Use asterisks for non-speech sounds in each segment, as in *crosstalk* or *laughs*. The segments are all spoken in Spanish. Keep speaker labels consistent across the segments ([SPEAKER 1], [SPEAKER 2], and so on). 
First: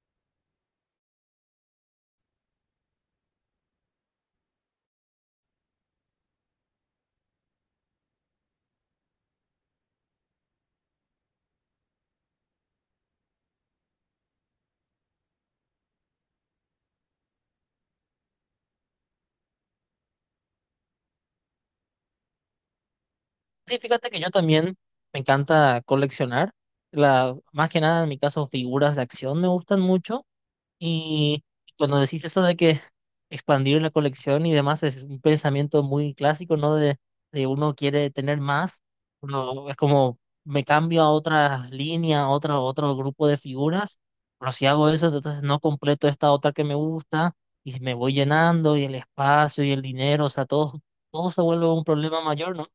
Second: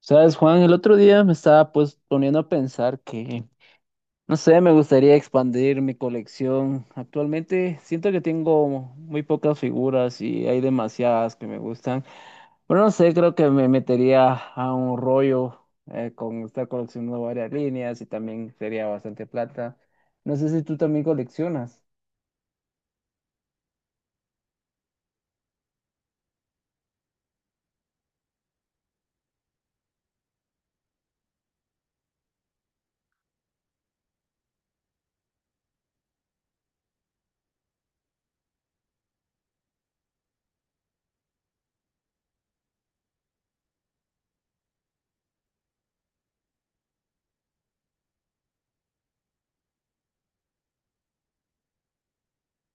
[SPEAKER 1] Sabes, Juan, el otro día me estaba pues poniendo a pensar que, no sé, me gustaría expandir mi colección. Actualmente siento que tengo muy pocas figuras y hay demasiadas que me gustan. Pero no sé, creo que me metería a un rollo con estar coleccionando varias líneas y también sería bastante plata. No sé si tú también coleccionas.
[SPEAKER 2] Sí, fíjate que yo también me encanta coleccionar, más que nada en mi caso figuras de acción me gustan mucho y cuando decís eso de que *laughs* expandir la colección y demás es un pensamiento muy clásico, ¿no? De uno quiere tener más, no, es como me cambio a otra línea, a otra, otro grupo de figuras, pero si hago eso, entonces no completo esta otra que me gusta y si me voy llenando y el espacio y el dinero, o sea, todo, todo se vuelve un problema mayor, ¿no?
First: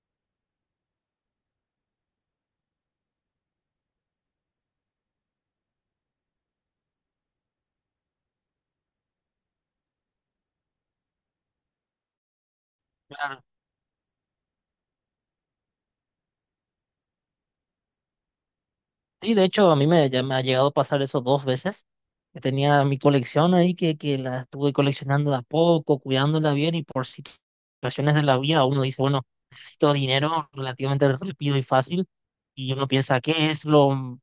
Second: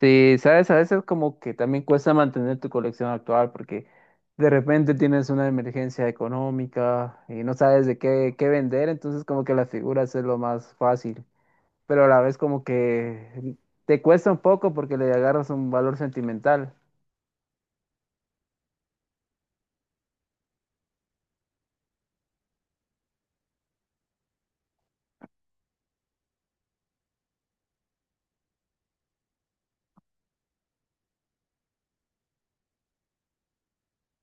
[SPEAKER 1] Sí, sabes, a veces como que también cuesta mantener tu colección actual porque de repente tienes una emergencia económica y no sabes de qué, qué vender, entonces como que las figuras es lo más fácil, pero a la vez como que te cuesta un poco porque le agarras un valor sentimental.
[SPEAKER 2] Sí, de hecho, ya me ha llegado a pasar eso dos veces. Que tenía mi colección ahí que la estuve coleccionando de a poco, cuidándola bien y por situaciones de la vida uno dice, bueno, necesito dinero relativamente rápido y fácil y uno piensa, ¿qué es lo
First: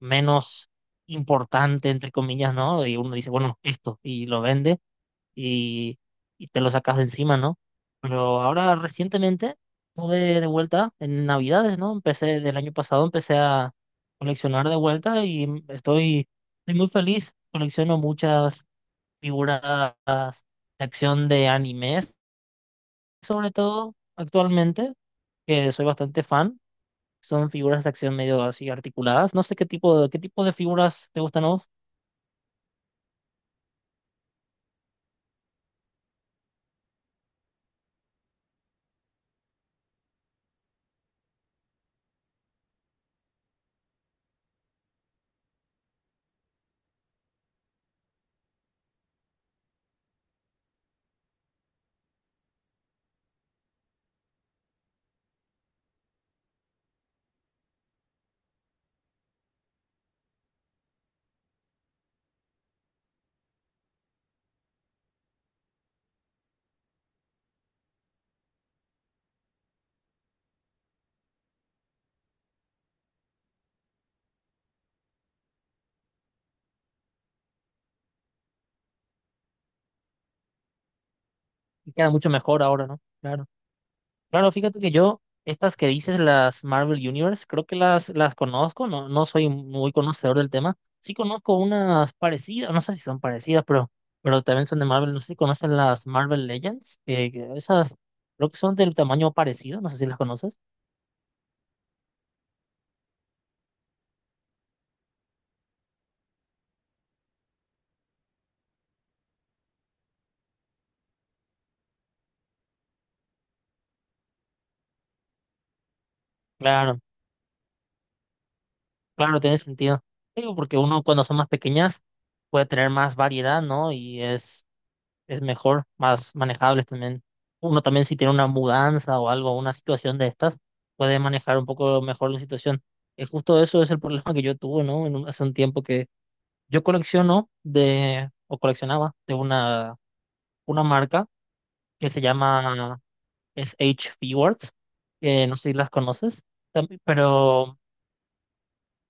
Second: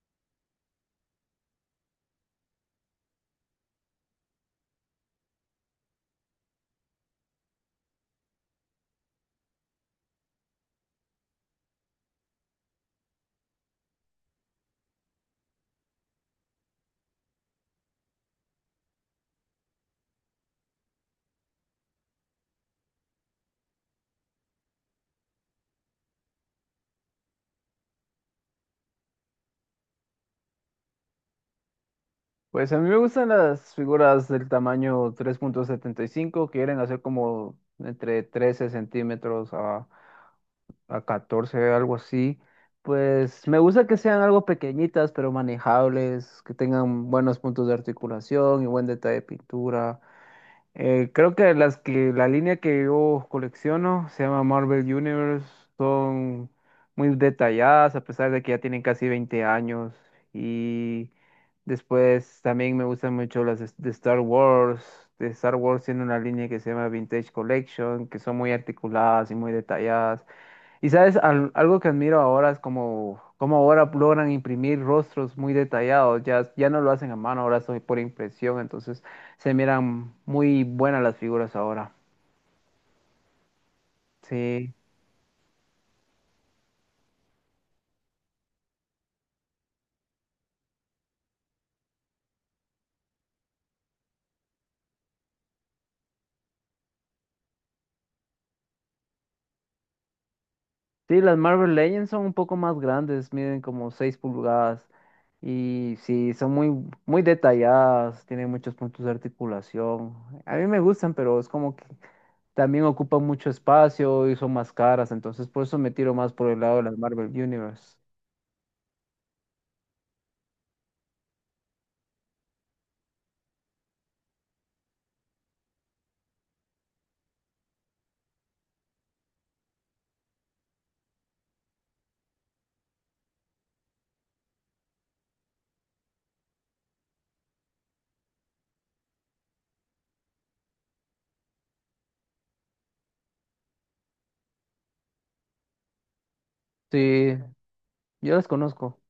[SPEAKER 2] menos importante, entre comillas? ¿No? Y uno dice, bueno, esto y lo vende y, y te lo sacas de encima, ¿no? Pero ahora recientemente pude de vuelta en Navidades, ¿no? Empecé del año pasado, empecé a coleccionar de vuelta y estoy muy feliz. Colecciono muchas figuras de acción de animes, sobre todo actualmente, que soy bastante fan. Son figuras de acción medio así articuladas. No sé qué tipo de figuras te gustan a vos.
[SPEAKER 1] Pues a mí me gustan las figuras del tamaño 3,75 que quieren hacer como entre 13 cm a 14, algo así. Pues me gusta que sean algo pequeñitas, pero manejables, que tengan buenos puntos de articulación y buen detalle de pintura. Creo que las que la línea que yo colecciono se llama Marvel Universe, son muy detalladas a pesar de que ya tienen casi 20 años. Y después también me gustan mucho las de Star Wars. De Star Wars tiene una línea que se llama Vintage Collection, que son muy articuladas y muy detalladas. Y sabes, algo que admiro ahora es como, como ahora logran imprimir rostros muy detallados, ya, ya no lo hacen a mano, ahora soy por impresión, entonces se miran muy buenas las figuras ahora.
[SPEAKER 2] Y queda mucho mejor ahora, ¿no? Claro. Claro,
[SPEAKER 1] Sí,
[SPEAKER 2] fíjate que yo, estas que dices, las Marvel Universe, creo que las conozco, no, no soy muy conocedor del tema. Sí conozco unas parecidas, no sé si son parecidas, pero también son de Marvel. No sé si conocen las Marvel Legends, que esas creo que son del tamaño parecido, no sé si las conoces.
[SPEAKER 1] sí, las Marvel Legends son un poco más grandes, miden como 6 pulgadas y sí, son muy, muy detalladas, tienen muchos puntos de articulación. A mí me gustan, pero es como que también ocupan mucho espacio y son más caras, entonces por eso me tiro más por el lado de las
[SPEAKER 2] Claro,
[SPEAKER 1] Marvel Universe.
[SPEAKER 2] claro, tiene sentido. Digo, porque uno cuando son más pequeñas puede tener más variedad, ¿no? Y es mejor, más manejables también. Uno también si tiene una mudanza o algo, una situación de estas, puede manejar un poco mejor la situación. Es justo eso es el problema que yo tuve, ¿no? Hace un tiempo que yo colecciono o coleccionaba de una marca que se llama S H Words, que no sé si las conoces,
[SPEAKER 1] Sí,
[SPEAKER 2] pero...
[SPEAKER 1] yo las conozco.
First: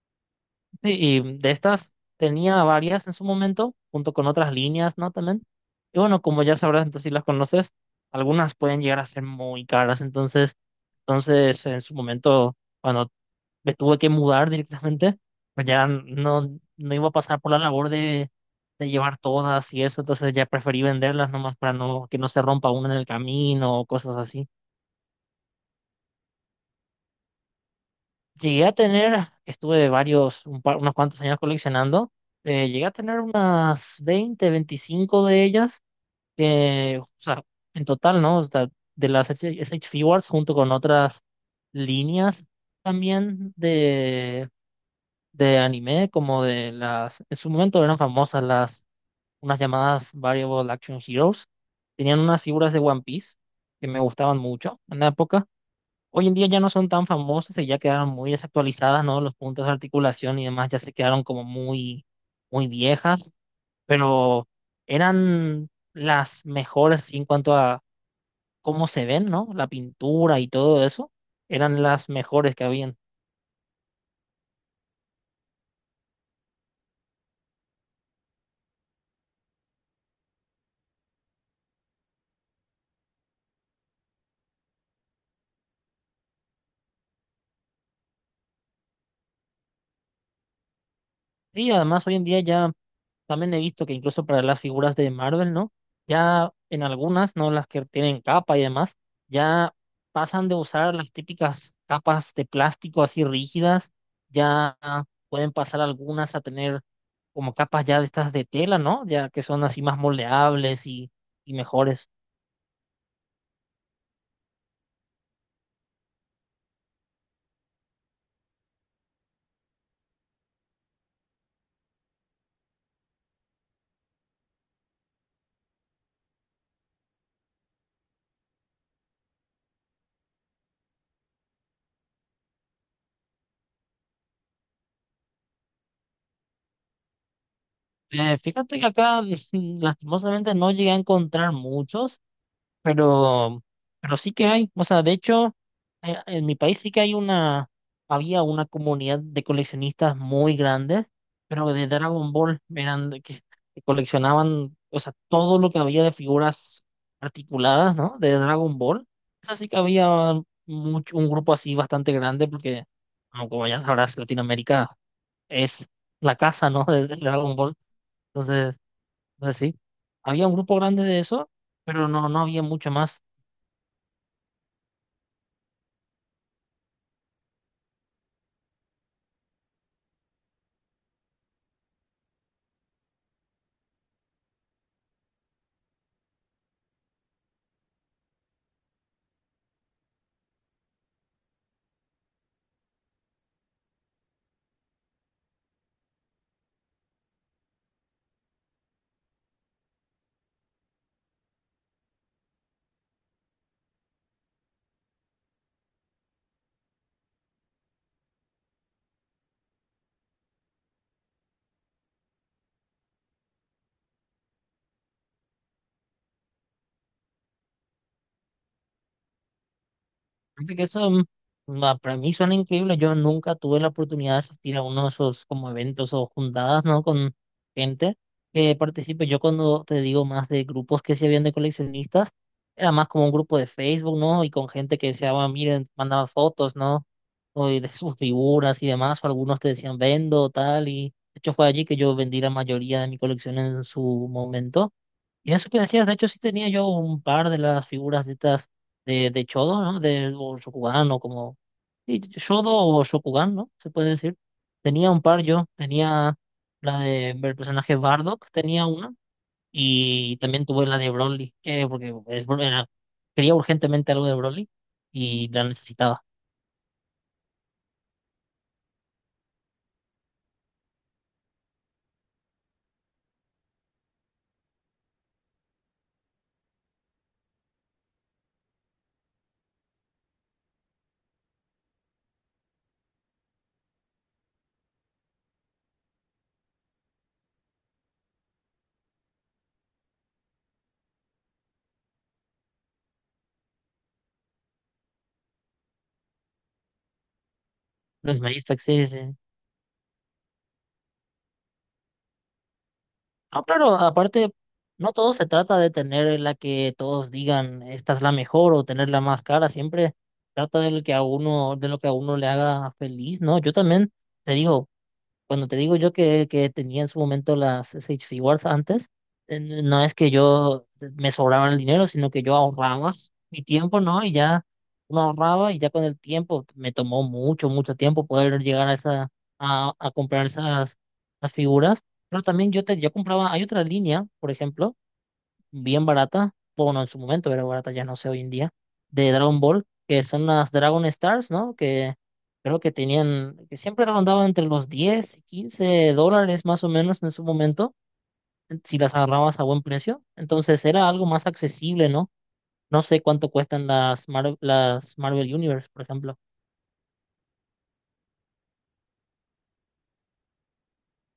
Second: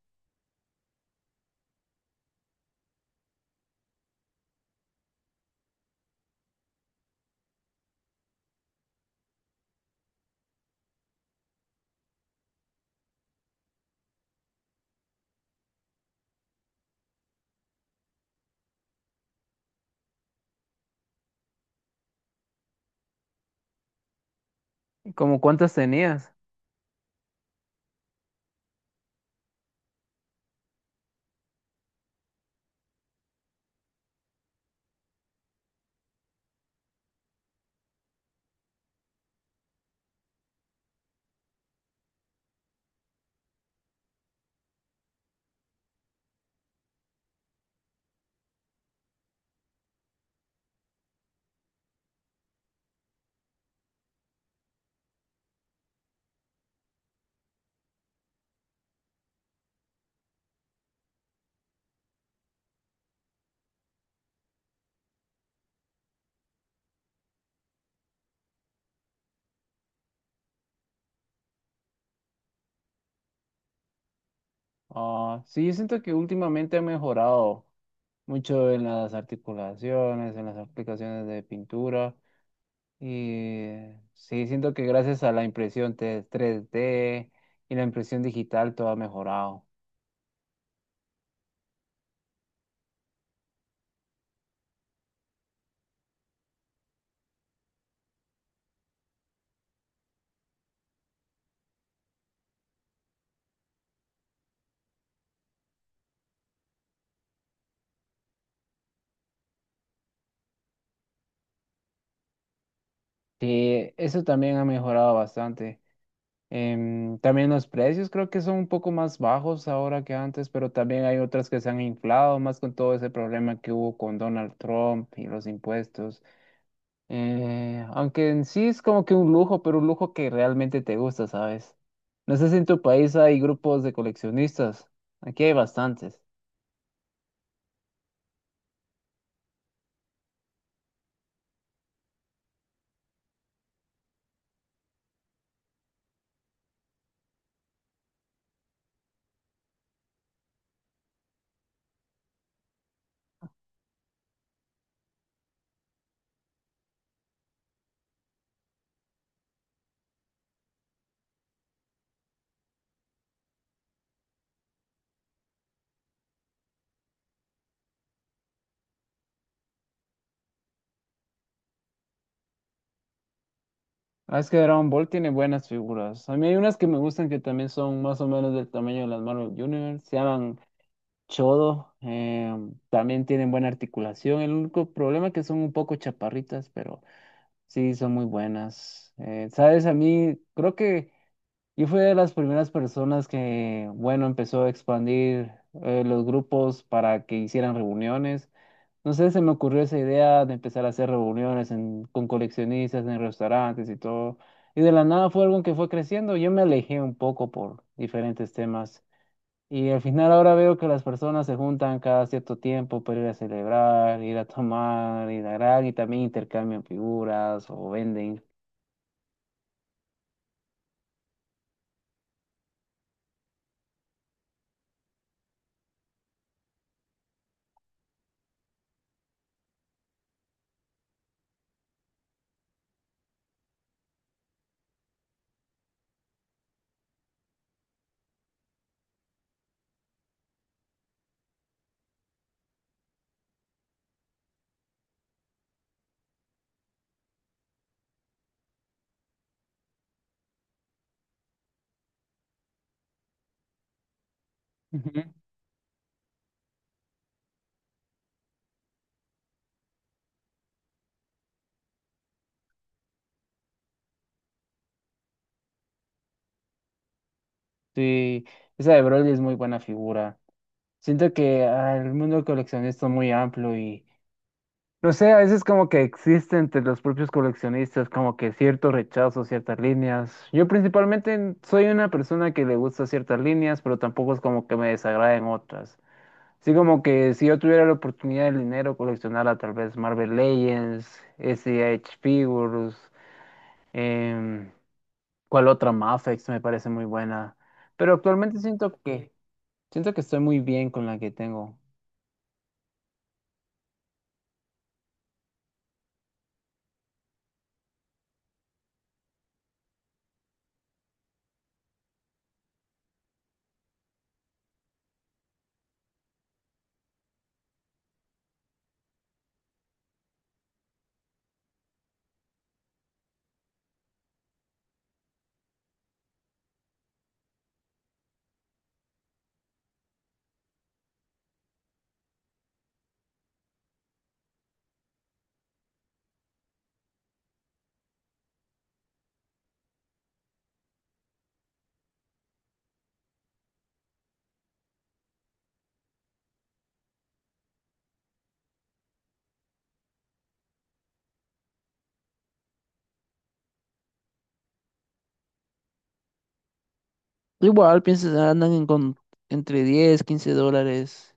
[SPEAKER 2] Sí, y de estas tenía varias en su momento, junto con otras líneas, ¿no? También. Y bueno, como ya sabrás, entonces si las conoces, algunas pueden llegar a ser muy caras. Entonces en su momento, cuando me tuve que mudar directamente, pues ya no, no iba a pasar por la labor de llevar todas y eso. Entonces ya preferí venderlas nomás para no, que no se rompa una en el camino o cosas así.
[SPEAKER 1] ¿Como cuántas tenías?
[SPEAKER 2] Llegué a tener, estuve varios, unos cuantos años coleccionando, llegué a tener unas 20, 25 de ellas, que, o sea, en total, ¿no? O sea, de las SH Figures junto con otras líneas también de anime, como de las, en su momento eran famosas las, unas llamadas Variable Action Heroes, tenían unas figuras de One Piece que me gustaban mucho en la época. Hoy en día ya no son tan famosas y ya quedaron muy desactualizadas, ¿no? Los puntos de articulación y demás ya se quedaron como muy, muy viejas, pero eran las mejores así en cuanto a cómo se ven, ¿no? La pintura y todo eso, eran las mejores que habían.
[SPEAKER 1] Ah, sí, yo siento que últimamente ha mejorado mucho en las articulaciones, en las aplicaciones de pintura. Y sí, siento que gracias a la 3D y la impresión digital todo ha mejorado.
[SPEAKER 2] Y además hoy en día ya también he visto que incluso para las figuras de Marvel, ¿no? Ya en algunas, ¿no? Las que tienen capa y demás, ya pasan de usar las típicas capas de plástico así rígidas, ya pueden pasar algunas a tener como capas ya de estas de tela, ¿no? Ya que son así más moldeables y mejores.
[SPEAKER 1] Sí, eso también ha mejorado bastante. También los precios creo que son un poco más bajos ahora que antes, pero también hay otras que se han inflado más con todo ese problema que hubo con Donald Trump y los impuestos. Aunque en sí es como que un lujo, pero un lujo que realmente te gusta, ¿sabes? No sé si en tu país hay grupos de coleccionistas. Aquí hay bastantes.
[SPEAKER 2] Fíjate que acá *laughs* lastimosamente no llegué a encontrar muchos, pero, pero sí que hay. O sea, de hecho, en mi país sí que hay había una comunidad de coleccionistas muy grande, pero de Dragon Ball eran de que coleccionaban, o sea, todo lo que había de figuras articuladas, ¿no? De Dragon Ball. Eso sí que había mucho, un grupo así bastante grande, porque como ya sabrás, Latinoamérica es la casa, ¿no? *laughs* de Dragon Ball. Entonces, pues sí, había un grupo grande de eso, pero no, no había mucho más.
[SPEAKER 1] Ah, es que Dragon Ball tiene buenas figuras. A mí hay unas que me gustan que también son más o menos del tamaño de las Marvel Universe. Se llaman Chodo. También tienen buena articulación. El único problema es que son un poco chaparritas, pero sí, son muy buenas. ¿Sabes? A mí creo que... Y fue de las primeras personas que, bueno, empezó a expandir los grupos para que hicieran reuniones. No sé, se me ocurrió esa idea de empezar a hacer reuniones con coleccionistas en restaurantes y todo. Y de la nada fue algo que fue creciendo. Yo me alejé un poco por diferentes temas. Y al final ahora veo que las personas se juntan cada cierto tiempo para ir a celebrar, ir a tomar, ir a gran y también intercambian figuras o venden.
[SPEAKER 2] Fíjate que eso para mí suena increíble. Yo nunca tuve la oportunidad de asistir a uno de esos como eventos o juntadas, ¿no? Con gente que participe. Yo cuando te digo más de grupos que se habían de coleccionistas, era más como un grupo de Facebook, ¿no? Y con gente que deseaba, miren, mandaban fotos, ¿no? O de sus figuras y demás, o algunos te decían vendo, tal, y de hecho fue allí que yo vendí la mayoría de mi colección en su momento. Y eso que decías, de hecho sí tenía yo un par de las figuras de estas de Chodo, ¿no? O Shokugan o como... Sí, Shodo o Shokugan, ¿no? Se puede decir. Tenía
[SPEAKER 1] Ujú.
[SPEAKER 2] un par yo, tenía la del personaje Bardock, tenía una, y también tuve la de Broly, porque quería urgentemente algo de Broly y la necesitaba.
[SPEAKER 1] Sí, esa de Broly es muy buena figura. Siento que el mundo coleccionista es muy amplio y no sé, a veces como que existe entre los propios coleccionistas como que cierto rechazo, ciertas líneas. Yo principalmente soy una persona que le gusta ciertas líneas, pero tampoco es como que me desagraden otras. Así como que si yo tuviera la oportunidad del dinero, coleccionara tal vez Marvel Legends, SH Figures, em, ¿cuál otra? Mafex me parece muy buena. Pero
[SPEAKER 2] Los
[SPEAKER 1] actualmente
[SPEAKER 2] Magistrat, sí, sí.
[SPEAKER 1] siento que estoy muy bien con la que tengo.
[SPEAKER 2] No, claro, aparte, no todo se trata de tener la que todos digan esta es la mejor o tener la más cara, siempre trata de lo que a uno le haga feliz, ¿no? Yo también te digo, cuando te digo yo que tenía en su momento las SH Figuarts antes, no es que yo me sobraba el dinero, sino que yo ahorraba mi tiempo, ¿no? Y ya uno ahorraba y ya con el tiempo me tomó mucho, mucho tiempo poder llegar a esa, a comprar esas, las figuras. Pero también yo compraba, hay otra línea, por ejemplo bien barata, bueno, en su momento era barata, ya no sé hoy en día, de Dragon Ball, que son las Dragon Stars, ¿no? Que creo que tenían, que siempre rondaban entre los 10 y $15 más o menos en su momento, si las agarrabas a buen precio. Entonces era algo más accesible, ¿no? No sé cuánto cuestan las Marvel Universe, por ejemplo.
[SPEAKER 1] Igual, piensas, ah, andan, entre 10, 15 dólares.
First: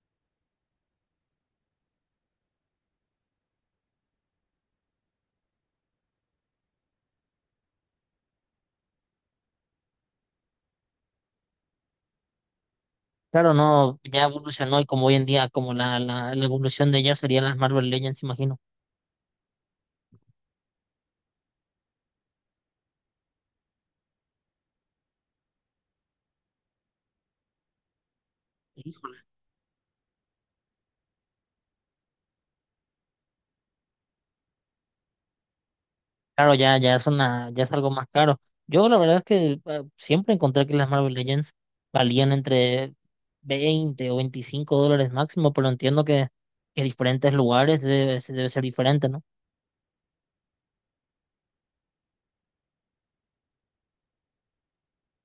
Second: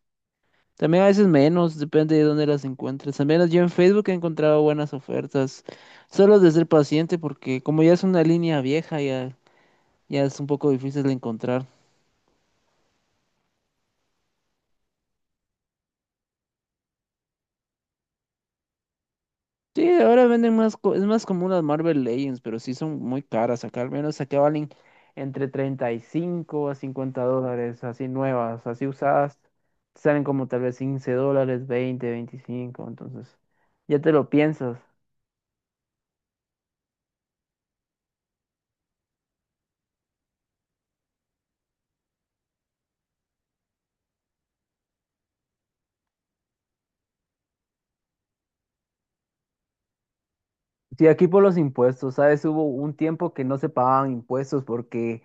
[SPEAKER 1] También a veces menos, depende de dónde las encuentres. Al menos yo en Facebook he encontrado buenas ofertas. Solo de ser paciente, porque como ya es una línea vieja, ya, ya es un poco difícil de encontrar.
[SPEAKER 2] Claro, no, ya evolucionó y como hoy en día, como la evolución de ellas serían las Marvel Legends, imagino.
[SPEAKER 1] Sí, ahora venden más, es más común las Marvel Legends, pero sí son muy caras. Acá al menos acá valen entre 35 a 50 dólares, así nuevas. Así usadas, salen como tal vez 15 dólares, 20, 25 entonces ya te lo piensas.
[SPEAKER 2] Claro, ya es algo más caro. Yo la verdad es que siempre encontré que las Marvel Legends valían entre $20 o $25 máximo, pero entiendo que, en diferentes lugares debe ser diferente, ¿no?
[SPEAKER 1] Sí, aquí por los impuestos, ¿sabes? Hubo un tiempo que no se pagaban impuestos porque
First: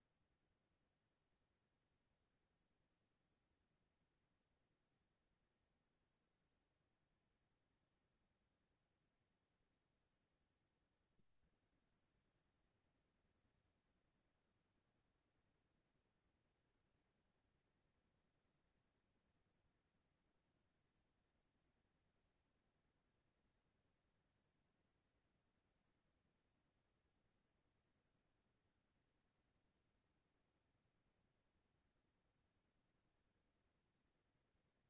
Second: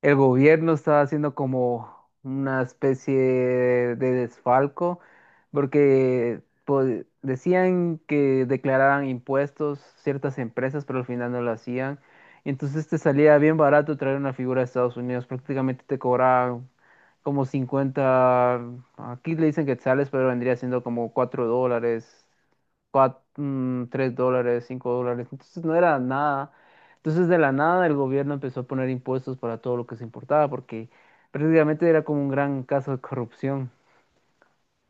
[SPEAKER 1] el gobierno estaba haciendo como una especie de desfalco, porque pues, decían que declararan impuestos ciertas empresas, pero al final no lo hacían. Y entonces te salía bien barato traer una figura de Estados Unidos, prácticamente te cobraban como 50, aquí le dicen quetzales, pero vendría siendo como 4 dólares, cuatro, tres dólares, 5 dólares. Entonces no era nada. Entonces de la nada el gobierno empezó a poner impuestos para todo lo que se importaba porque prácticamente era como un gran caso de corrupción.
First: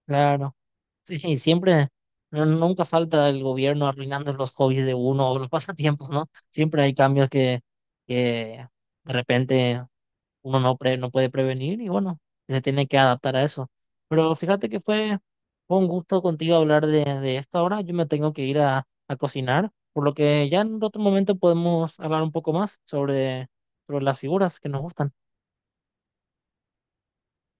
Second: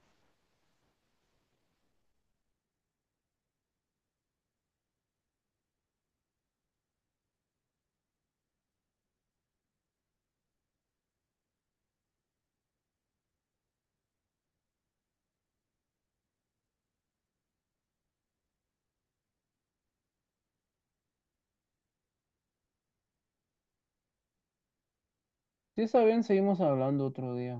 [SPEAKER 2] Claro. Sí, sí, siempre, nunca falta el gobierno arruinando los hobbies de uno o los *laughs* pasatiempos, ¿no? Siempre hay cambios que de repente uno no puede prevenir y bueno, se tiene que adaptar a eso. Pero fíjate que fue un gusto contigo hablar de esto ahora. Yo me tengo que ir a cocinar, por lo que ya en otro momento podemos hablar un poco más sobre las figuras que nos gustan.
[SPEAKER 1] Si está bien, seguimos hablando otro día.